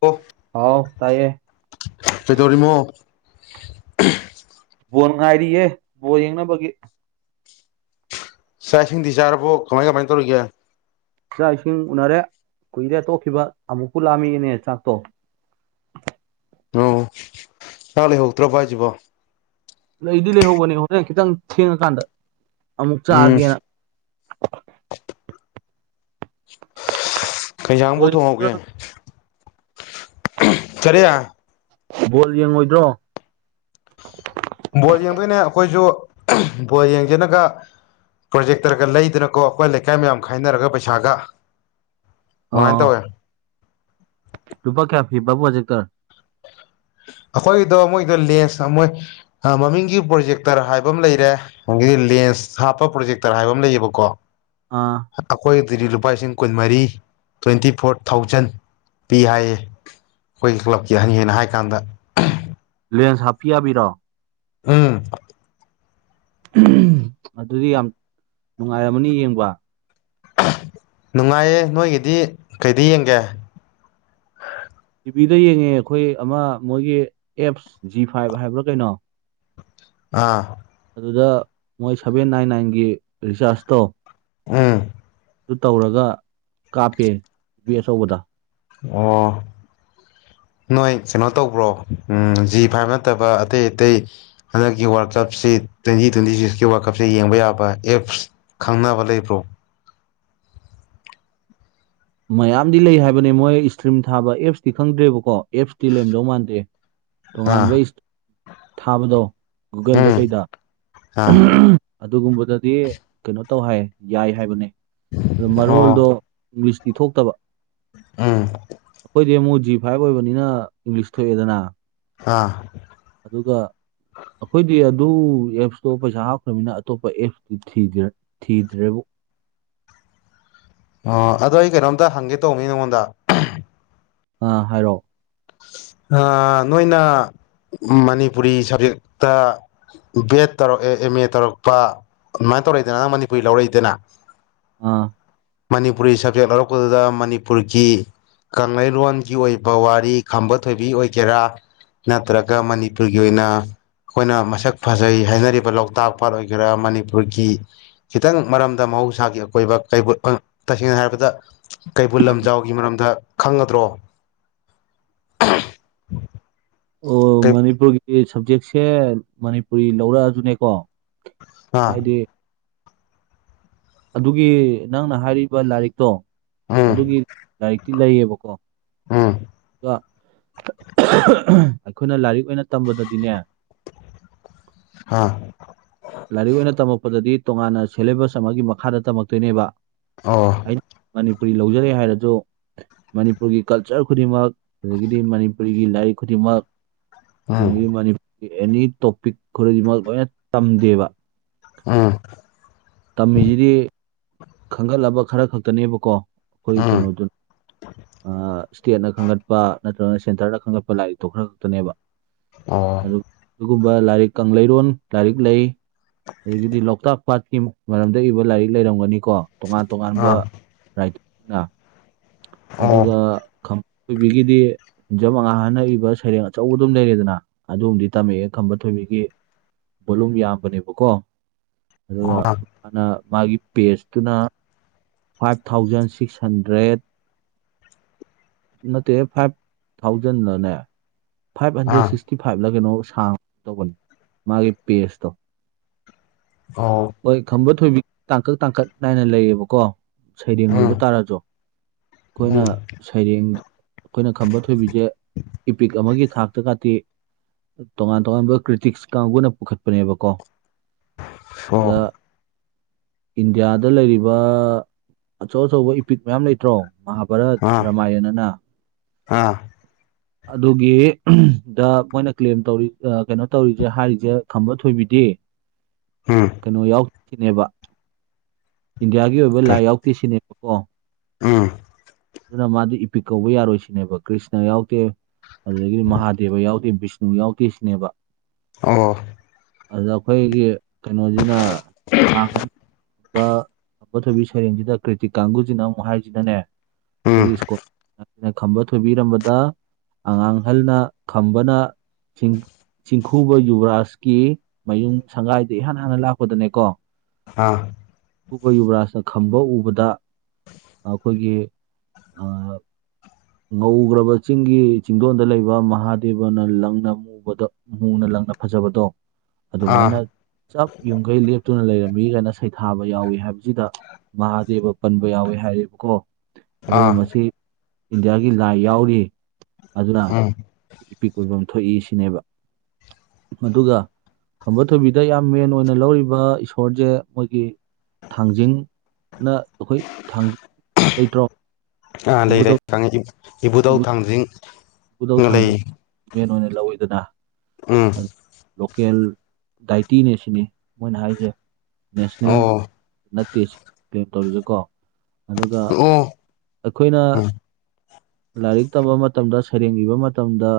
ꯑꯣ ꯍꯥꯎ ꯇꯥꯏꯌꯦ ꯀꯩꯗꯧꯔꯤꯃꯣ? ꯕꯣꯟ ꯉꯥꯏꯔꯤꯌꯦ ꯕꯣꯜ ꯌꯦꯡꯅꯕꯒꯤ ꯆꯥꯛ ꯏꯁꯤꯡꯗꯤ ꯆꯥꯔꯕꯣ ꯀꯃꯥꯏ ꯀꯃꯥꯏ ꯇꯧꯔꯤꯒꯦ? ꯆꯥꯛ ꯏꯁꯤꯡ ꯎꯅꯔꯦ ꯀꯨꯏꯔꯦ ꯇꯣꯛꯈꯤꯕ ꯑꯃꯨꯛꯄꯨ ꯂꯥꯝꯃꯛꯑꯦꯅꯦ ꯆꯥꯛꯇꯣ ꯑꯣ ꯆꯥꯛ ꯂꯩꯍꯧꯗ꯭ꯔꯕꯣ ꯍꯥꯏꯁꯤꯕꯣ ꯂꯩꯗꯤ ꯂꯩꯍꯧꯕꯅꯦ ꯍꯣꯔꯦꯟ ꯈꯤꯇꯪ ꯊꯦꯡꯑꯀꯥꯟꯗ ꯑꯃꯨꯛ ꯎꯝ ꯆꯥꯒꯦꯅꯥ ꯀꯩꯁꯥꯡꯕꯨ ꯕꯣꯜ ꯊꯣꯡꯍꯧꯒꯦ ꯀꯔꯦ ꯕꯣꯜ ꯌꯦꯡꯉꯣꯏꯗ꯭ꯔꯣ ꯕꯣꯜ ꯌꯦꯡꯗꯣꯏꯅꯦ ꯑꯩꯈꯣꯏꯁꯨ ꯕꯣꯜ ꯌꯦꯡꯁꯤꯅꯒ ꯄ꯭ꯔꯣꯖꯦꯛꯇꯔꯒ ꯂꯩꯗꯅꯀꯣ ꯑꯩꯈꯣꯏ ꯂꯩꯀꯥꯏ ꯃꯌꯥꯝ ꯈꯥꯏꯅꯔꯒ ꯄꯩꯁꯥꯒ ꯑ ꯑꯗꯨꯃꯥꯏꯅ ꯇꯧꯋꯦ ꯂꯄꯥ ꯀꯌꯥ ꯐꯤ ꯕꯥꯕꯕꯨ ꯍꯧꯖꯤꯛꯀꯔ ꯑꯩꯈꯣꯏꯒꯤꯗꯣ ꯃꯣꯏꯗꯣ ꯂꯦꯟꯁ ꯃꯣꯏ ꯃꯃꯤꯡꯒꯤ ꯄ꯭ꯔꯣꯖꯦꯛꯇꯔ ꯍꯥꯏꯕ ꯑꯃ ꯂꯩꯔꯦ ꯍꯪꯗꯤ ꯂꯦꯟꯁ ꯍꯥꯞꯄ ꯄ꯭ꯔꯣꯖꯦꯛꯇꯔ ꯍꯥꯏꯕ ꯑꯃ ꯂꯩꯌꯦꯕꯀꯣ ꯑꯥ ꯑꯩꯈꯣꯏꯗꯗꯤ ꯂꯨꯄꯥ ꯂꯤꯁꯤꯡ ꯀꯨꯟꯃꯔꯤ ꯇ꯭ꯋꯦꯟꯇꯤ ꯐꯣꯔ ꯊꯥꯎꯖꯟ ꯄꯤ ꯍꯥꯏꯌꯦ ꯑꯩꯈꯣꯏꯒꯤ ꯀ꯭ꯂꯕꯀꯤ ꯑꯍꯟꯅ ꯍꯥꯏ ꯀꯥꯟꯗ ꯂꯦꯟꯁ ꯍꯥꯞꯄꯤ ꯌꯥꯕꯤꯔꯣ ꯎꯝ ꯑꯗꯨꯗꯤ ꯌꯥꯝ ꯅꯨꯡꯉꯥꯏꯔꯝꯃꯅꯤ ꯌꯦꯡꯕ ꯅꯨꯡꯉꯥꯏꯌꯦ ꯅꯣꯏꯒꯤꯗꯤ ꯀꯩꯗꯤ ꯌꯦꯡꯒꯦ ꯇꯤꯚꯤꯗ ꯌꯦꯡꯉꯦ ꯑꯩꯈꯣꯏ ꯑꯃ ꯃꯣꯏꯒꯤ ꯑꯦꯞꯁ ꯖꯤ ꯐꯥꯏꯚ ꯍꯥꯏꯕ꯭ꯔꯥ ꯀꯩꯅꯣ ꯑꯥ ꯑꯗꯨꯗ ꯃꯣꯏ ꯁꯚꯦꯟ ꯅꯥꯏꯟ ꯅꯥꯏꯟꯒꯤ ꯔꯤꯆꯥꯔꯖ ꯇꯧ ꯑ ꯑꯗꯨ ꯇꯧꯔꯒ ꯀꯥꯞꯄꯦ [unintelligible] ꯑꯆꯧꯕꯗ ꯑꯣ ꯅꯣꯏ ꯀꯩꯅꯣ ꯇꯧꯕ꯭ꯔꯣ ꯖꯤ ꯐꯥꯏꯕ ꯅꯠꯇꯕ ꯑꯇꯩ ꯑꯇꯩ ꯍꯟꯗꯛꯀꯤ ꯋꯥꯔꯜ ꯀꯞꯁꯤ ꯇ꯭ꯋꯦꯟꯇꯤ ꯇ꯭ꯋꯦꯟꯇꯤ ꯁꯤꯛꯁꯀꯤ ꯋꯥꯔꯜ ꯀꯞꯁꯤ ꯌꯦꯡꯕ ꯌꯥꯕ ꯑꯦꯞꯁ ꯈꯪꯅꯕ ꯂꯩꯕ꯭ꯔꯣ ꯃꯌꯥꯝꯗꯤ ꯂꯩ ꯍꯥꯏꯕꯅꯦ ꯃꯣꯏ ꯏꯁꯇ꯭ꯔꯤꯝ ꯊꯥꯕ ꯑꯦꯞꯁꯇꯤ ꯈꯪꯗ꯭ꯔꯦꯕꯀꯣ ꯑꯦꯞꯁꯇꯤ ꯂꯩꯔꯝꯗꯧ ꯃꯥꯟꯗꯦ ꯑꯥ ꯇꯣꯉꯥꯟꯕ ꯊꯥꯕꯗꯣ ꯒꯨꯒꯜꯗ ꯎꯝ ꯀꯩꯗ ꯑꯥ ꯑꯗꯨꯒꯨꯝꯕꯗꯗꯤ ꯀꯩꯅꯣ ꯇꯧ ꯍꯥꯏ ꯌꯥꯏ ꯍꯥꯏꯕꯅꯦ ꯑꯗꯨ ꯑꯣ ꯃꯔꯣꯜꯗꯣ ꯏꯪꯂꯤꯁꯇꯤ ꯊꯣꯛꯇꯕ ꯎꯝ ꯈꯣꯏꯗꯤ ꯑꯃꯨꯛ ꯖꯤ ꯐꯥꯏꯚ ꯑꯣꯏꯕꯅꯤꯅ ꯏꯪꯂꯤꯁ ꯊꯣꯛꯑꯦꯗꯅ ꯑꯥ ꯑꯗꯨꯒ ꯑꯩꯈꯣꯏꯗꯤ ꯑꯗꯨ ꯑꯦꯞꯁꯇꯣ ꯄꯩꯁꯥ ꯍꯥꯞꯈ꯭ꯔꯃꯤꯅ ꯑꯇꯣꯞꯄ ꯑꯦꯞꯁꯇꯨ ꯊꯤꯗ꯭ꯔꯦ ꯊꯤꯗ꯭ꯔꯦꯕꯨ ꯑꯣ ꯑꯗꯣ ꯑꯩ ꯀꯩꯅꯣꯝꯇ ꯍꯪꯒꯦ ꯇꯧꯕꯅꯤꯅꯦ ꯅꯪꯉꯣꯟꯗ ꯑ ꯍꯥꯏꯔꯛꯑꯣ ꯑ ꯅꯣꯏꯅ ꯃꯅꯤꯄꯨꯔꯤ ꯁꯕꯖꯦꯛꯇ ꯕꯤ ꯑꯦꯗ ꯇꯧꯔꯛꯑꯦ ꯑꯦꯝ ꯑꯦ ꯇꯧꯔꯛꯄ ꯑꯗꯨꯃꯥꯏꯅ ꯇꯧꯔꯛꯏꯗꯅ ꯅꯪ ꯃꯅꯤꯄꯨꯔꯤ ꯂꯧꯔꯛꯏꯗꯅ ꯑꯥ ꯃꯅꯤꯄꯨꯔꯤ ꯁꯕꯖꯦꯛ ꯂꯧꯔꯛꯄꯗꯨꯗ ꯃꯅꯤꯄꯨꯔꯒꯤ ꯀꯪꯂꯩꯔꯣꯟꯒꯤ ꯑꯣꯏꯕ ꯋꯥꯔꯤ ꯈꯝꯕ ꯊꯣꯏꯕꯤ ꯑꯣꯏꯒꯦꯔꯥ ꯅꯠꯇ꯭ꯔꯒ ꯃꯅꯤꯄꯨꯔꯒꯤ ꯑꯣꯏꯅ ꯑꯩꯈꯣꯏꯅ ꯃꯁꯛ ꯐꯖꯩ ꯍꯥꯏꯅꯔꯤꯕ ꯂꯣꯛꯇꯥꯛ ꯄꯥꯠ ꯑꯣꯏꯒꯦꯔꯥ ꯃꯅꯤꯄꯨꯔꯒꯤ ꯈꯤꯇꯪ ꯃꯔꯝꯗ ꯃꯍꯧꯁꯥꯒꯤ ꯑꯀꯣꯏꯕ ꯀꯩꯕꯨ ꯑ ꯇꯁꯦꯡꯅ ꯍꯥꯏꯔꯕꯗ ꯀꯩꯕꯨꯜ ꯂꯝꯖꯥꯎꯒꯤ ꯃꯔꯝꯗ ꯈꯪꯒꯗ꯭ꯔꯣ [unintelligible] ꯑꯣ ꯃꯅꯤꯄꯨꯔꯒꯤ ꯁꯕꯖꯦꯛꯁꯦ ꯃꯅꯤꯄꯨꯔꯤ ꯂꯧꯔꯛꯑꯁꯨꯅꯦꯀꯣ ꯑꯥ ꯍꯥꯏꯗꯤ ꯑꯗꯨꯒꯤ ꯅꯪꯅ ꯍꯥꯏꯔꯤꯕ ꯂꯥꯏꯔꯤꯛꯇꯣ ꯎꯝ ꯑꯗꯨꯒꯤ ꯂꯥꯏꯔꯤꯛꯇꯤ ꯂꯩꯌꯦꯕꯀꯣ ꯑꯥ ꯑꯗꯨꯒ ꯑꯩꯈꯣꯏꯅ ꯂꯥꯏꯔꯤꯛ ꯑꯣꯏꯅ ꯇꯝꯕꯗꯗꯤꯅꯦ ꯍꯥ ꯂꯥꯏꯔꯤꯛ ꯑꯣꯏꯅ ꯇꯝꯃꯛꯄꯗꯗꯤ ꯇꯣꯉꯥꯟꯅ ꯁꯦꯂꯦꯕꯁ ꯑꯃꯒꯤ ꯃꯈꯥꯗ ꯇꯝꯃꯛꯇꯣꯏꯅꯦꯕ ꯑꯣ ꯑꯩꯅ ꯃꯅꯤꯄꯨꯔꯤ ꯂꯧꯖꯔꯑꯦ ꯍꯥꯏꯔꯁꯨ ꯃꯅꯤꯄꯨꯔꯒꯤ ꯀꯜꯆꯔ ꯈꯨꯗꯤꯡꯃꯛ ꯑꯗꯒꯤꯗꯤ ꯃꯅꯤ ꯄꯨꯔꯤꯒꯤ ꯂꯥꯏꯔꯤꯛ ꯈꯨꯗꯤꯡꯃꯛ ꯎꯝ [unintelligible] ꯃꯅꯤ ꯒꯤ ꯑꯦꯅꯤ ꯇꯣꯄꯤꯛ ꯈꯨꯗꯤꯃꯛ ꯂꯣꯏꯅ ꯇꯝꯗꯦꯕ ꯑ ꯇꯝꯃꯤꯁꯤꯗꯤ ꯈꯟꯒꯠꯂꯕ ꯈꯔ ꯈꯛꯇꯅꯦꯕꯀꯣ ꯑꯩꯈꯣꯏꯒꯤ ꯎꯝ ꯀꯩꯅꯣꯗꯨ ꯏꯁ꯭ꯇꯦꯠꯅ ꯈꯟꯒꯠꯄ ꯅꯠꯇ꯭ꯔꯒꯅ ꯁꯦꯟꯇꯔꯗ ꯈꯟꯒꯠꯄ ꯂꯥꯏꯔꯤꯛꯇꯣ ꯈꯔ ꯈꯛꯇꯅꯦꯕ ꯑꯣ ꯑꯗꯨꯒꯨꯝꯕ ꯂꯥꯏꯔꯤꯛ ꯀꯪꯂꯩꯔꯣꯟ ꯂꯥꯏꯔꯤꯛ ꯂꯩ ꯑꯗꯒꯤꯗꯤ ꯂꯣꯛꯇꯥꯛ ꯄꯥꯠꯀꯤ ꯃꯔꯝꯗ ꯏꯕ ꯂꯥꯏꯔꯤꯛ ꯂꯩꯔꯝꯒꯅꯤ ꯀꯣ ꯇꯣꯉꯥꯟ ꯇꯣꯉꯥꯟꯕ ꯑꯥ ꯔꯥꯏꯇꯔꯅ ꯑꯣ ꯑꯗꯨꯒ ꯈꯝꯕ ꯊꯣꯏꯕꯤꯒꯤꯗꯤ ꯍꯤꯟꯖꯝ ꯑꯉꯥꯡꯍꯟꯅ ꯏꯕ ꯁꯩꯔꯦꯡ ꯑꯆꯧꯕ ꯑꯗꯨꯝ ꯂꯩꯔꯦꯗꯅ ꯑꯗꯨꯝꯗꯤ ꯇꯝꯃꯛꯑꯦ ꯈꯝꯕ ꯊꯣꯏꯕꯤꯒꯤ ꯚꯣꯂꯨꯝ ꯌꯥꯝꯕꯅꯦꯕꯀꯣ ꯑꯗꯨꯒ ꯑꯥ ꯑꯗꯨꯅ ꯃꯥꯒꯤ ꯄꯦꯁꯇꯨꯅ ꯐꯥꯏꯚ ꯊꯥꯎꯖꯟ ꯁꯤꯛꯁ ꯍꯟꯗ꯭ꯔꯦꯠ ꯅꯠꯇꯦ ꯐꯥꯏꯚ ꯊꯥꯎꯖꯟꯟꯅꯅꯦ ꯐꯥꯏꯚ ꯑꯥ ꯍꯟꯗ꯭ꯔꯦꯠ ꯁꯤꯛꯁ ꯐꯥꯣꯔꯇꯤ ꯐꯥꯏꯚꯗ ꯀꯩꯅꯣ ꯁꯥꯡ ꯇꯧꯕꯅꯤ ꯃꯥꯒꯤ ꯄꯦꯁꯇꯣ ꯑꯣ ꯍꯣꯏ ꯈꯝꯕ ꯊꯣꯏꯕꯤ ꯇꯥꯡꯀꯛ ꯇꯥꯡꯀꯛ ꯅꯥꯏꯅ ꯂꯩꯌꯦꯕꯀꯣ ꯁꯩꯔꯦꯡ ꯎꯝ ꯑꯣꯏꯕ ꯇꯥꯔꯁꯨ ꯑꯩꯈꯣꯏꯅ ꯎꯝ ꯁꯩꯔꯦꯡ ꯑꯩꯈꯣꯏꯅ ꯈꯝꯕ ꯊꯣꯏꯕꯤꯁꯦ ꯏꯄꯤꯛ ꯑꯃꯒꯤ ꯊꯥꯛꯇ ꯀꯥꯇꯤ ꯇꯣꯉꯥꯟ ꯇꯣꯉꯥꯟꯕ ꯀ꯭ꯔꯤꯇꯤꯛꯁ ꯀꯥꯡꯕꯨꯅ ꯄꯨꯈꯠꯄꯅꯦꯕꯀꯣ ꯑꯣ ꯑꯗꯨꯗ ꯏꯟꯗꯤꯌꯥꯗ ꯂꯩꯔꯤꯕ ꯑꯆꯧ ꯑꯆꯧꯕ ꯏꯄꯤꯛ ꯃꯌꯥꯝ ꯂꯩꯇ꯭ꯔꯣ ꯃꯍꯥꯚꯥꯔꯠ ꯑꯥ ꯔꯥꯃꯥꯌꯟ ꯑꯅ ꯑꯥ ꯑꯗꯨꯒꯤ ꯗ ꯃꯣꯏꯅ ꯀ꯭ꯂꯦꯝ ꯇꯧꯔꯤ ꯀꯩꯅꯣ ꯇꯧꯔꯤꯁꯦ ꯍꯥꯏꯔꯤꯁꯦ ꯊꯝꯕ ꯊꯣꯏꯕꯤꯗꯤ ꯎꯝ ꯀꯩꯅꯣ ꯌꯥꯎꯈꯤꯅꯦꯕ ꯏꯟꯗꯤꯌꯥꯒꯤ ꯑꯣꯏꯕ ꯂꯥꯏ ꯌꯥꯎꯗꯦ ꯁꯤꯅꯦꯕꯀꯣ ꯑꯥ ꯑꯗꯨꯅ ꯃꯥꯗꯤ ꯏꯄꯤꯛ ꯀꯧꯕ ꯌꯥꯔꯣꯏꯁꯤꯅꯦꯕ ꯀ꯭ꯔꯤꯁꯅ ꯌꯥꯎꯗꯦ ꯑꯗꯨꯗꯒꯤꯗꯤ ꯃꯍꯥꯗꯦꯕ ꯌꯥꯎꯗꯦ ꯕꯤꯁꯅꯨ ꯌꯥꯎꯗꯦ ꯁꯤꯅꯦꯕ ꯑꯣ ꯑꯗ ꯑꯩꯈꯣꯏꯒꯤ ꯀꯩꯅꯣꯁꯤꯅ ꯉꯥꯡꯒꯅꯤ ꯑꯄ ꯊꯣꯏꯕꯤ ꯁꯩꯔꯦꯡꯁꯤꯗ ꯀ꯭ꯔꯤꯇꯤꯛ ꯀꯥꯡꯒꯨꯁꯤꯅ ꯑꯃꯨꯛ ꯍꯥꯏꯔꯤꯁꯤꯅꯅꯦ ꯎꯝ ꯑꯩꯈꯣꯏꯒꯤ ꯁꯀꯨꯜ ꯑꯩꯅ ꯈꯝꯕ ꯊꯣꯏꯕꯤꯔꯝꯕꯗ ꯑꯉꯥꯡ ꯑꯍꯜꯅ ꯈꯝꯕꯅ ꯆꯤꯡꯈꯨꯕ ꯌꯨꯕꯔꯥꯖꯀꯤ ꯃꯌꯨꯝ ꯁꯪꯒꯥꯏꯗ ꯏꯍꯥꯟ ꯍꯥꯟꯅ ꯂꯥꯛꯄꯗꯅꯦꯀꯣ ꯑ ꯑꯀꯄ ꯌꯨꯕꯔꯥꯖꯅ ꯈꯝꯕ ꯎꯕꯗ ꯑꯩꯈꯣꯏꯒꯤ ꯉꯧꯈ꯭ꯔꯕ ꯆꯤꯡꯒꯤ ꯆꯤꯡꯗꯣꯟꯗ ꯂꯩꯕ ꯃꯍꯥꯗꯦꯕꯅ ꯂꯪꯅ ꯑꯃꯨꯛ ꯎꯕꯗ ꯃꯨꯅ ꯂꯪꯅ ꯐꯖꯕꯗꯣ ꯑꯗꯨꯃꯥꯏꯅ ꯑꯥ ꯆꯞ ꯌꯨꯝꯈꯩ ꯂꯦꯞꯇꯨꯅ ꯂꯩꯔꯝꯃꯤ ꯀꯥꯏꯅ ꯁꯩ ꯊꯥꯕ ꯌꯥꯎꯏꯤ ꯍꯥꯏꯕꯁꯤꯗ ꯃꯍꯥꯗꯦꯕ ꯄꯟꯕ ꯌꯥꯎꯏꯤ ꯍꯥꯏꯔꯕꯀꯣ ꯑꯗꯨꯅ ꯑꯥ ꯃꯁꯤ ꯏꯟꯗꯤꯌꯥꯒꯤ ꯂꯥꯏ ꯌꯥꯎꯔꯤ ꯑꯗꯨꯅ ꯎꯝ ꯏꯄꯤꯛ ꯑꯣꯏꯣꯏꯕ ꯊꯣꯛꯏ ꯁꯤꯅꯦꯕ ꯑꯗꯨꯒ ꯈꯝꯕ ꯊꯣꯏꯕꯤꯗ ꯌꯥꯝ ꯃꯦꯟ ꯑꯣꯏꯅ ꯂꯧꯔꯤꯕ ꯏꯁꯣꯔꯁꯦ ꯃꯣꯏꯒꯤ ꯊꯥꯡꯖꯤꯡꯅ ꯑꯩꯈꯣꯏ ꯊꯥꯡꯖꯤꯡ ꯂꯩꯇ꯭ꯔꯣ ꯏꯕꯨꯙꯧ ꯂꯩꯔꯦꯉ ꯏꯕꯨꯙꯧ ꯊꯥꯡꯖꯤꯡ ꯈꯨꯕꯨꯗꯧ ꯂꯩ ꯊꯥꯡꯖ ꯃꯦꯟ ꯑꯣꯏꯅ ꯂꯧꯋꯤꯗꯅ ꯎꯝ ꯂꯣꯀꯦꯜ ꯗꯥꯏꯇꯤꯅꯦ ꯁꯤꯅꯤ ꯃꯣꯏꯅ ꯍꯥꯏꯁꯦ ꯅꯦꯁꯅꯦꯜ ꯑꯣ ꯅꯠꯇꯦ ꯄꯂꯦꯝ ꯇꯧꯔꯤꯁꯦꯀꯣ ꯑꯗꯨꯒ ꯑꯣꯥ ꯑꯩꯈꯣꯏꯅ ꯂꯥꯏꯔꯤꯛ ꯇꯝꯕ ꯃꯇꯝꯗ ꯁꯩꯔꯦꯡ ꯏꯕ ꯃꯇꯝꯗ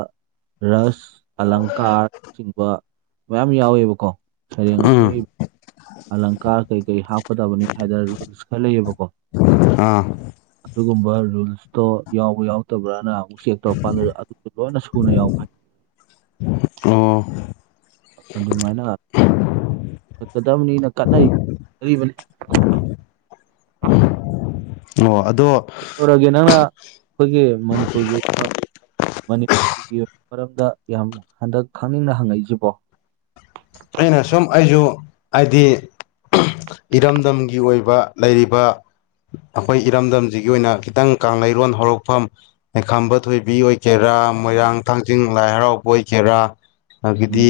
ꯔꯁ ꯑꯂꯪꯀꯥꯔꯆꯤꯡꯕ ꯃꯌꯥꯝ ꯌꯥꯎꯋꯦꯕꯀꯣ ꯁꯩꯔꯦꯡ ꯑꯃ ꯏꯕ ꯑꯥ ꯑꯂꯪꯀꯥꯔ ꯀꯩ ꯀꯩ ꯍꯥꯞꯀꯗꯕꯅꯤ ꯍꯥꯏꯗꯅ ꯔꯨꯜꯁ ꯈꯔ ꯂꯩꯌꯦꯕꯀꯣ ꯍꯥꯥ ꯑꯗꯨꯒꯨꯝꯕ ꯔꯨꯜꯁꯇꯣ ꯌꯥꯎꯕ ꯌꯥꯎꯗꯕ꯭ꯔꯅ ꯑꯃꯨꯛ ꯆꯦꯛ ꯇꯧꯔꯛꯄꯥꯟꯗꯨꯗ ꯑꯗꯨ ꯂꯣꯏꯅ ꯁꯨꯅ ꯌꯥꯎꯕ ꯍꯥꯏ ꯑꯣ ꯑꯗꯨꯃꯥꯏꯅ ꯀꯠꯀꯗꯕꯅꯤꯅ ꯀꯅꯩꯅꯤ ꯑ ꯑꯣ ꯑꯗꯣ ꯀꯩꯧꯔꯒꯦ ꯅꯪꯅ ꯑꯩꯈꯣꯏꯒꯤ ꯃꯅꯤꯄꯨꯔꯒꯤ ꯃꯅꯤꯄꯨꯔꯒꯤ ꯃꯔꯝꯗ ꯌꯥꯝ ꯍꯟꯗꯛ ꯈꯪꯅꯤꯡꯅ ꯍꯪꯉꯛꯏꯁꯤꯕꯣ ꯑꯩꯅ ꯁꯨꯝ ꯑꯩꯁꯨ ꯍꯥꯏꯗꯤ ꯏꯔꯝꯗꯝꯒꯤ ꯑꯣꯏꯕ ꯂꯩꯔꯤꯕ ꯑꯩꯈꯣꯏ ꯏꯔꯝꯗꯝꯁꯤꯒꯤ ꯑꯣꯏꯅ ꯈꯤꯇꯪ ꯀꯥꯡꯔꯣꯟ ꯍꯧꯔꯛꯐꯝ ꯂꯈꯥꯝꯕ ꯊꯣꯏꯕꯤ ꯑꯣꯏꯒꯦꯔꯥ ꯃꯣꯏꯔꯥꯡ ꯊꯥꯡꯖꯤꯡ ꯂꯥꯏ ꯍꯔꯥꯎꯕ ꯑꯣꯏꯒꯦꯔꯥ ꯑꯗꯒꯤꯗꯤ ꯎꯝ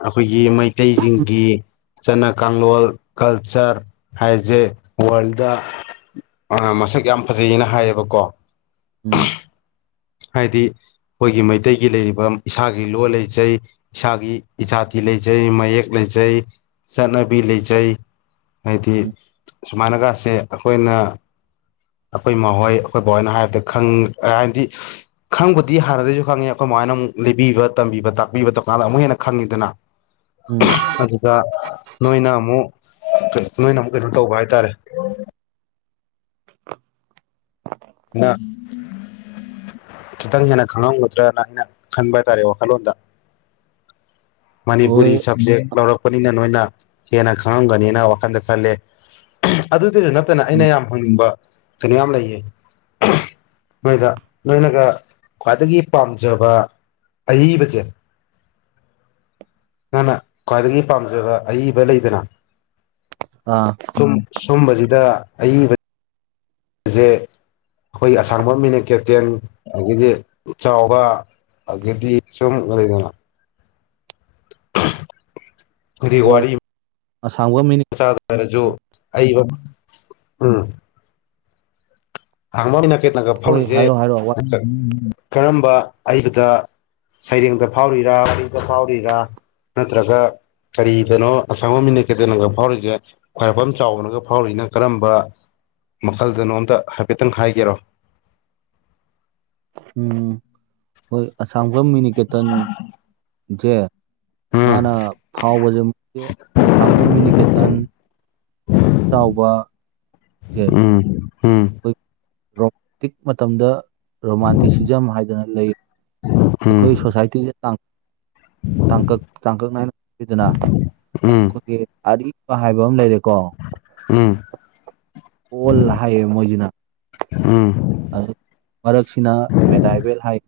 ꯑꯩꯈꯣꯏꯒꯤ ꯃꯩꯇꯩꯁꯤꯡꯒꯤ ꯆꯠꯅ ꯀꯥꯡꯂꯣꯟ ꯀꯜꯆꯔ ꯍꯥꯏꯁꯦ ꯋꯥꯔꯜꯗ ꯑ ꯃꯁꯛ ꯌꯥꯝ ꯐꯖꯩꯅ ꯍꯥꯏꯌꯦꯕꯀꯣ ꯎꯝ ꯍꯥꯏꯗꯤ ꯑꯩꯈꯣꯏꯒꯤ ꯃꯩꯇꯩꯒꯤ ꯂꯩꯔꯤꯕ ꯏꯁꯥꯒꯤ ꯂꯣ ꯂꯩꯖꯩ ꯏꯁꯥꯒꯤ ꯏꯖꯥꯊꯤ ꯂꯩꯖꯩ ꯃꯌꯦꯛ ꯂꯩꯖꯩ ꯆꯠꯅꯕꯤ ꯂꯩꯖꯩ ꯍꯥꯏꯗꯤ ꯎꯝ ꯁꯨꯃꯥꯏꯅꯒꯥꯁꯦ ꯑꯩꯈꯣꯏꯅ ꯑꯩꯈꯣꯏ ꯃꯈꯣꯏ ꯑꯩꯈꯣꯏ ꯕꯕꯥꯣꯏꯅ ꯍꯥꯏꯕꯗ ꯈꯪ ꯍꯥꯏꯗꯤ ꯈꯪꯕꯨꯗꯤ ꯍꯥꯟꯅꯗꯩꯁꯨ ꯈꯪꯉꯤ ꯑꯩꯈꯣꯏ ꯃꯃꯥꯏꯅ ꯑꯃꯨꯛ ꯂꯤꯕꯤꯕ ꯇꯝꯕꯤꯕ ꯇꯥꯛꯄꯤꯕ ꯇꯧꯀꯥꯟꯗ ꯑꯃꯨꯛ ꯍꯦꯟꯅ ꯈꯪꯉꯤꯗꯅ [inaudible] ꯎꯝ ꯑꯗꯨꯗ ꯅꯣꯏꯅ ꯑꯃꯨꯛ ꯅꯣꯏꯅ ꯑꯃꯨꯛ ꯀꯩꯅꯣ ꯇꯧꯕ ꯍꯥꯏꯇꯥꯔꯦ ꯅ ꯈꯤꯇꯪ ꯍꯦꯟꯅ ꯈꯪꯉꯝꯒꯗ꯭ꯔꯅ ꯑꯩꯅ ꯈꯟꯕ ꯍꯥꯏ ꯇꯥꯔꯦ ꯋꯥꯈꯜꯂꯣꯟꯗ ꯃꯅꯤꯄꯨꯔꯤ ꯍꯣꯏ ꯁꯕꯖꯦꯛ ꯂꯧꯔꯛꯄꯅꯤꯅ ꯅꯣꯏꯅ ꯍꯦꯟꯅ ꯈꯪꯉꯝꯒꯅꯤꯅ ꯋꯥꯈꯜꯗ ꯈꯜꯂꯦ ꯑꯗꯨꯗꯗ ꯅꯠꯇꯅ ꯎꯝ ꯑꯩꯅ ꯌꯥꯝ ꯍꯪꯅꯤꯡꯕ ꯀꯩꯅꯣ ꯌꯥꯝ ꯂꯩꯌꯦ ꯃꯣꯏꯗ ꯅꯣꯏꯅꯒ ꯈ꯭ꯋꯥꯏꯗꯒꯤ ꯄꯥꯝꯖꯕ ꯑꯏꯕꯁꯦ ꯅꯪꯅ ꯈ꯭ꯋꯥꯏꯗꯒꯤ ꯄꯥꯝꯖꯕ ꯑꯏꯕ ꯂꯩꯗꯅ ꯑꯥ ꯁꯨꯝ ꯁꯨꯝꯕꯁꯤꯗ ꯑꯏꯕꯁꯦ ꯑꯩꯈꯣꯏꯒꯤ ꯑꯁꯥꯡꯕꯝ ꯃꯤꯅ ꯀꯦꯇꯦꯟ ꯑꯗꯒꯤꯗꯤ ꯆꯥꯎꯕ ꯑꯦ ꯁꯝ ꯀ ꯋꯥ ꯋꯥꯔꯤ ꯑꯁꯝꯒ ꯃ ꯆꯗꯔꯁꯨ ꯑꯩꯕ ꯎꯝ ꯍꯥꯡꯕꯒꯤ ꯅꯥꯀꯦꯠ ꯅꯥꯀꯠ ꯍꯣꯏ ꯐꯧꯔꯤꯁꯦ ꯍꯥꯏꯔꯣ ꯍꯥꯏꯔꯣ ꯋꯥ ꯀꯔꯝꯕ ꯑꯕꯗ ꯁꯩꯔꯦꯡꯗ ꯐꯥꯎꯔꯤꯔꯥ ꯋꯥꯔꯤꯗ ꯐꯥꯎꯔꯤꯔꯥ ꯅꯠꯇ꯭ꯔꯒ ꯀꯔꯤꯗꯅꯣ ꯑꯁꯪꯕ ꯃꯤꯅ ꯀꯈꯤꯇ ꯅꯪꯒ ꯐꯥꯎꯔꯤꯁꯦ ꯈ꯭ꯋꯥꯏꯔꯥꯛꯄꯝ ꯆꯥꯎꯕꯅꯒ ꯐꯥꯎꯔꯤꯖꯦ ꯅꯪ ꯀꯔꯝꯕ ꯃꯈꯜꯗꯅꯣ ꯑꯝꯇ ꯍꯥꯏꯐꯦꯠꯇꯪ ꯍꯥꯏꯒꯦꯔꯣ ꯎꯝ ꯍꯣꯏ ꯑꯁꯥꯡꯕꯝ ꯃꯤꯅꯤꯀꯦꯇꯟ ꯖꯦ ꯎꯝ ꯃꯥꯅ ꯐꯥꯎꯕꯖꯦ [unintelligible] ꯑꯁꯥꯡꯕꯝ ꯃꯤꯅꯤꯀꯦꯇꯟ ꯆꯥꯎꯕ ꯖꯦ ꯎꯝ ꯎꯝ ꯔꯣꯞ ꯇꯤꯛ ꯃꯇꯝꯗ ꯔꯣꯃꯥꯟꯇꯤꯁꯤꯖꯝ ꯍꯥꯏꯗꯅ ꯂꯩ ꯑꯩꯈꯣꯏ ꯁꯣꯁꯥꯏꯇꯤꯗ ꯇꯥꯡ ꯇꯥꯡꯀꯛ ꯇꯥꯡꯀꯛ ꯅꯥꯏꯅ ꯄꯨꯏꯗꯅ ꯎꯝ ꯑꯩꯈꯣꯏꯒꯤ ꯑꯔꯤꯕ ꯍꯥꯏꯕ ꯑꯃꯥ ꯂꯩꯔꯦꯀꯣ ꯎꯝ ꯑꯣꯜ ꯍꯥꯏꯌꯦ ꯃꯣꯏꯖꯤꯅ ꯎꯝ ꯑꯗꯩ ꯃꯔꯛꯁꯤꯅ ꯃꯦꯗꯥꯏꯕꯦꯜ ꯍꯥꯏ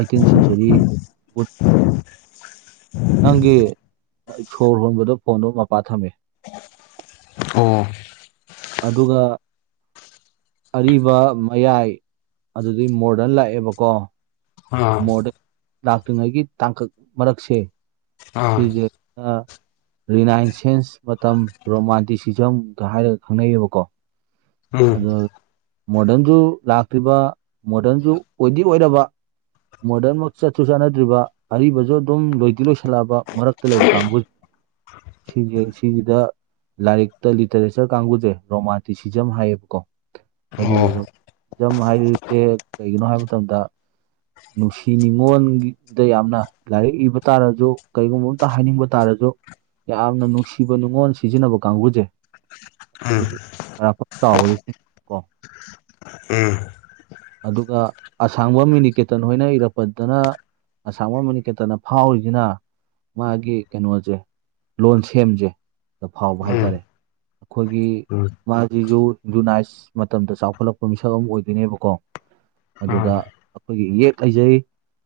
ꯑꯩꯇꯤꯟ ꯁꯦꯟꯆꯨꯔꯤ ꯅꯪꯒꯤ ꯁꯣꯔ ꯍꯣꯟꯕꯗ ꯐꯣꯟꯗꯣ ꯃꯄꯥ ꯊꯝꯃꯦ ꯑꯣ ꯑꯗꯨꯒ ꯑꯔꯤꯕ ꯃꯌꯥꯏ ꯑꯗꯨꯗꯩ ꯃꯣꯔꯗꯔꯟ ꯂꯥꯛꯑꯦꯕꯀꯣ ꯑꯥ ꯃꯣꯗꯔꯟ ꯂꯥꯛꯇ꯭ꯔꯤꯉꯩꯒꯤ ꯇꯥꯡꯀꯛ ꯃꯔꯛꯁꯦ ꯑꯥ ꯁꯤꯖꯦ ꯑ ꯔꯤꯅꯥꯏꯟ ꯁꯦꯟꯁ ꯃꯇꯝ ꯔꯣꯃꯥꯟꯇꯤꯁꯤꯖꯝꯒ ꯍꯥꯏꯔꯒ ꯈꯪꯅꯩꯑꯕꯀꯣ ꯎꯝ ꯑꯗꯣ ꯃꯣꯗꯔꯟꯖꯨ ꯂꯥꯛꯇ꯭ꯔꯤꯕ ꯃꯣꯗꯔꯟꯖꯨ ꯑꯣꯏꯗꯤ ꯑꯣꯏꯔꯕ ꯃꯣꯗꯔꯟ ꯃꯛ ꯆꯠꯁꯨ ꯆꯠꯅꯗ꯭ꯔꯤꯕ ꯑꯔꯤꯕꯖꯨ ꯑꯗꯨꯝ ꯂꯣꯏꯗꯤ ꯂꯣꯏꯁꯤꯜꯂꯛꯑꯕ ꯃꯔꯛꯇ ꯂꯩꯕ ꯀꯥꯡꯕꯨ ꯁꯤꯖꯦ ꯁꯤꯒꯤꯗ ꯂꯥꯏꯔꯤꯛꯇ ꯂꯤꯇꯔꯦꯆꯔ ꯀꯥꯡꯕꯨꯁꯦ ꯔꯣꯃꯥꯟꯇꯤꯁꯤꯖꯝ ꯍꯥꯏꯌꯦꯕꯀꯣ ꯍꯥꯏꯗꯤ ꯑꯣ ꯔꯣꯖꯝ ꯍꯥꯏꯔꯤꯁꯦ ꯀꯩꯒꯤꯅꯣ ꯍꯥꯏꯕ ꯃꯇꯝꯗ ꯅꯨꯡꯁꯤ ꯅꯤꯉꯣꯟꯒꯤ ꯗ ꯌꯥꯝꯅ ꯂꯥꯏꯔꯤꯛ ꯏꯕ ꯇꯥꯔꯁꯨ ꯀꯔꯤꯒꯨꯝꯕ ꯑꯝꯇ ꯍꯥꯏꯅꯤꯡꯕ ꯇꯥꯔꯁꯨ ꯌꯥꯝꯅ ꯅꯨꯡꯁꯤꯕ ꯅꯨꯡꯉꯣꯟ ꯁꯤꯖꯤꯟꯅꯕ ꯀꯥꯡꯕꯨꯁꯦ ꯎꯝ [unintelligible] ꯈ꯭ꯋꯥꯏꯔꯥꯛꯄꯝ ꯆꯥꯎꯕ [unintelligible] ꯎꯝ ꯑꯗꯨꯒ ꯑꯁꯥꯡꯕꯝ ꯃꯤꯅꯤꯀꯦ ꯇꯟ ꯍꯣꯏꯅ ꯏꯔꯛꯄꯗꯅ ꯑꯁꯥꯡꯕꯝ ꯃꯤꯅꯤꯀꯦꯇꯟꯅ ꯐꯥꯎꯔꯤꯖꯤꯅ ꯇ ꯃꯥꯒꯤ ꯀꯩꯅꯣꯖꯦ ꯂꯣꯟ ꯁꯦꯝꯖꯦ ꯁꯤꯗ ꯐꯥꯎꯕ ꯎꯝ ꯍꯥꯏꯇꯥꯔꯦ ꯑꯩꯈꯣꯏꯒꯤ ꯎꯝ ꯃꯥꯖꯤꯖꯨ ꯌꯨꯅꯥꯏꯁ ꯃꯇꯝꯗ ꯆꯥꯎꯈꯠꯂꯛꯄ ꯃꯤꯁꯛ ꯑꯃꯥ ꯑꯣꯏꯗꯣꯏꯅꯦꯕꯀꯣ ꯑꯗꯨꯗ ꯑꯩꯈꯣꯏꯒꯤ ꯏꯌꯦꯛ ꯂꯩꯖꯩ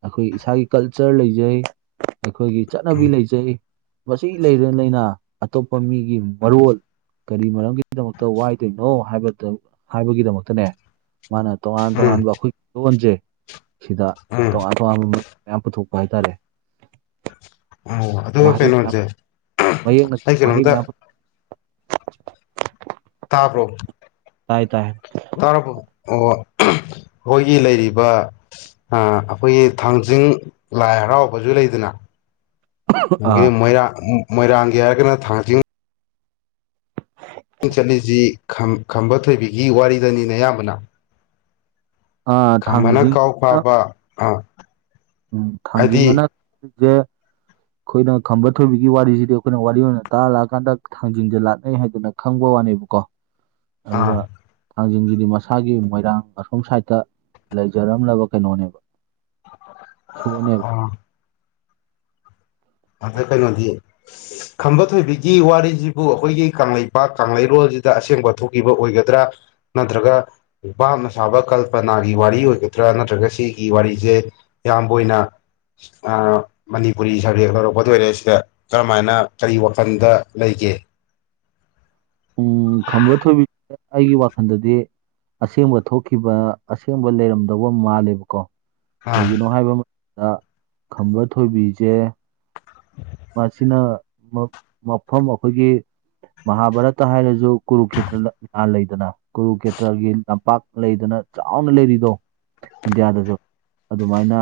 ꯑꯩꯈꯣꯏ ꯏꯁꯥꯒꯤ ꯀꯜꯆꯔ ꯂꯩꯖꯩ ꯑꯩꯈꯣꯏꯒꯤ ꯆꯠꯅꯕꯤ ꯂꯩꯖꯩ ꯃꯁꯤ ꯂꯩꯔ ꯂꯩꯅ ꯑꯇꯣꯞꯄ ꯃꯤꯒꯤ ꯃꯔꯣꯜ ꯀꯔꯤ ꯃꯔꯝꯒꯤꯗꯃꯛꯇ ꯋꯥꯏꯗꯣꯏꯅꯣ ꯍꯥꯏꯕꯗꯪ ꯍꯥꯏꯕꯒꯤꯗꯃꯛꯇꯅꯦ ꯃꯥꯅ ꯇꯣꯉꯥꯟ ꯎꯝ ꯎꯝ ꯎꯝ ꯇꯣꯉꯥꯟꯕ ꯑꯩꯈꯣꯏ ꯂꯣꯟꯖꯦ ꯁꯤꯗ ꯎꯝ ꯇꯣꯉꯥꯟ ꯇꯣꯉꯥꯟꯕ [unintelligible] ꯃꯌꯥꯝ ꯄꯨꯊꯣꯛꯄ ꯍꯥꯏꯇꯥꯔꯦ ꯑꯣ ꯑꯗꯨꯒ ꯋꯥꯍꯩ ꯃꯌꯥꯝ ꯀꯩꯅꯣꯖꯦ ꯃꯌꯦꯛꯅ [unintelligible] ꯑꯩ ꯋꯥꯍꯩ ꯀꯩꯅꯣꯝꯇ ꯃꯌꯥꯝ ꯇꯥꯕ꯭ꯔꯣ ꯇꯥꯏ ꯇꯥꯏ ꯇꯥꯔꯕꯣ ꯑꯣ [unintelligible] ꯑꯈꯣꯏꯒꯤ ꯂꯩꯔꯤꯕ ꯑ ꯑꯩꯈꯣꯏꯒꯤ ꯊꯥꯡꯖꯤꯡ ꯂꯥꯏ ꯍꯔꯥꯎꯕꯖꯨ ꯂꯩꯗꯅ ꯑꯥ [unintelligible] ꯃꯣꯏꯔꯥꯡ ꯃꯣꯏꯔꯥꯡꯒꯤ ꯍꯥꯏꯔꯒꯅ ꯊꯥꯡ ꯖꯤꯡ [unintelligible] ꯆꯠꯂꯤꯖꯤ ꯇꯝ ꯕꯝꯕ ꯊꯣꯏꯕꯤꯒꯤ ꯋꯥꯔꯤꯗꯅꯤꯅꯦ ꯑꯌꯥꯝꯕꯅ ꯑꯥ ꯈꯝꯕꯅ ꯊꯥꯡꯖꯤꯡ ꯀꯥꯎ ꯐꯥꯕ ꯑꯥ ꯎꯝ ꯍꯥꯏꯗꯤ ꯊꯥꯡꯖꯤꯡꯑꯅ [unintelligible] ꯖꯦ ꯑꯩꯈꯣꯏꯅ ꯈꯝꯕ ꯊꯣꯏꯕꯤꯒꯤ ꯋꯥꯔꯤꯁꯤꯗꯤ ꯑꯩꯈꯣꯏꯅ ꯋꯥꯔꯤ ꯑꯣꯏꯅ ꯇꯥꯔ ꯂꯥꯛꯑꯀꯥꯟꯗ ꯊꯥꯡꯖꯤꯟꯁꯦ ꯂꯥꯠꯅꯩ ꯍꯥꯏꯗꯅ ꯈꯪꯕ ꯋꯥꯅꯦꯕꯀꯣ ꯑꯥ ꯑꯗꯨꯒ ꯊꯥꯡꯖꯤꯡꯁꯤꯗꯤ ꯃꯁꯥꯒꯤ ꯃꯣꯏꯔꯥꯡ ꯑꯁꯣꯝ ꯁꯥꯏꯠꯇ ꯂꯩꯖꯔꯝꯂꯕ ꯀꯩꯅꯣꯅꯦꯕ ꯏꯁꯣꯔꯅꯦꯕ ꯑꯥ ꯑꯗ ꯀꯩꯅꯣ ꯗꯤ ꯈꯝꯕ ꯊꯣꯏꯕꯤꯒꯤ ꯋꯥꯔꯤꯁꯤꯕꯨ ꯑꯩꯈꯣꯏꯒꯤ ꯀꯪꯂꯩꯄꯥꯛ ꯀꯪꯂꯩꯔꯣꯜꯁꯤꯗ ꯑꯁꯦꯡꯕ ꯊꯣꯛꯈꯤꯕ ꯑꯣꯏꯒꯗ꯭ꯔꯥ ꯅꯠꯇ꯭ꯔꯒ ꯥ ꯚꯥꯞ ꯅ ꯁꯥꯕ ꯀꯜꯄꯅꯥꯒꯤ ꯋꯥꯔꯤ ꯑꯣꯏꯒꯗ꯭ꯔꯥ ꯅꯠꯇ꯭ꯔꯒ ꯁꯤꯒꯤ ꯋꯥꯔꯤꯁꯦ ꯏꯌꯥꯝꯕ ꯑꯣꯏꯅ ꯃꯅꯤꯄꯨꯔꯤ ꯔꯦꯛ ꯂꯧꯔꯛꯄꯗ ꯑꯣꯏꯔꯦ ꯁꯤꯗ ꯀꯔꯝꯍꯥꯏꯅ ꯀꯔꯤ ꯋꯥꯈꯜꯗ ꯂꯩꯒꯦ ꯎꯝ ꯈꯝꯕ ꯊꯣꯏꯕꯤ ꯑꯩꯒꯤ ꯋꯥꯈꯜꯗꯗꯤ ꯑꯁꯦꯡꯕ ꯊꯣꯛꯈꯤꯕ ꯑꯁꯦꯡꯕ ꯂꯩꯔꯝꯗꯧꯕ ꯃꯥꯜꯂꯦꯕꯀꯣ ꯑꯥ ꯀꯩꯒꯤꯅꯣ ꯍꯥꯏꯕ ꯑꯃ ꯑ ꯈꯝꯕ ꯊꯣꯏꯕꯤꯁꯦ ꯃꯁꯤꯅ ꯃꯐꯝ ꯑꯩꯈꯣꯏꯒꯤ ꯃꯍꯥꯚꯥꯔꯠꯇ ꯍꯥꯏꯔꯁꯨ ꯀꯒꯨꯔꯨ ꯈꯦꯇ꯭ꯔ ꯂꯥꯟ ꯂꯩꯗꯅ ꯀꯒꯨꯔꯨꯀꯦꯇ꯭ꯔꯒꯤ ꯂꯝꯄꯥꯛ ꯂꯩꯗꯅ ꯆꯥꯎꯅ ꯂꯩꯔꯤꯗꯣ ꯏꯟꯗꯤꯌꯥꯗꯁꯨ ꯑꯗꯨꯃꯥꯏꯅ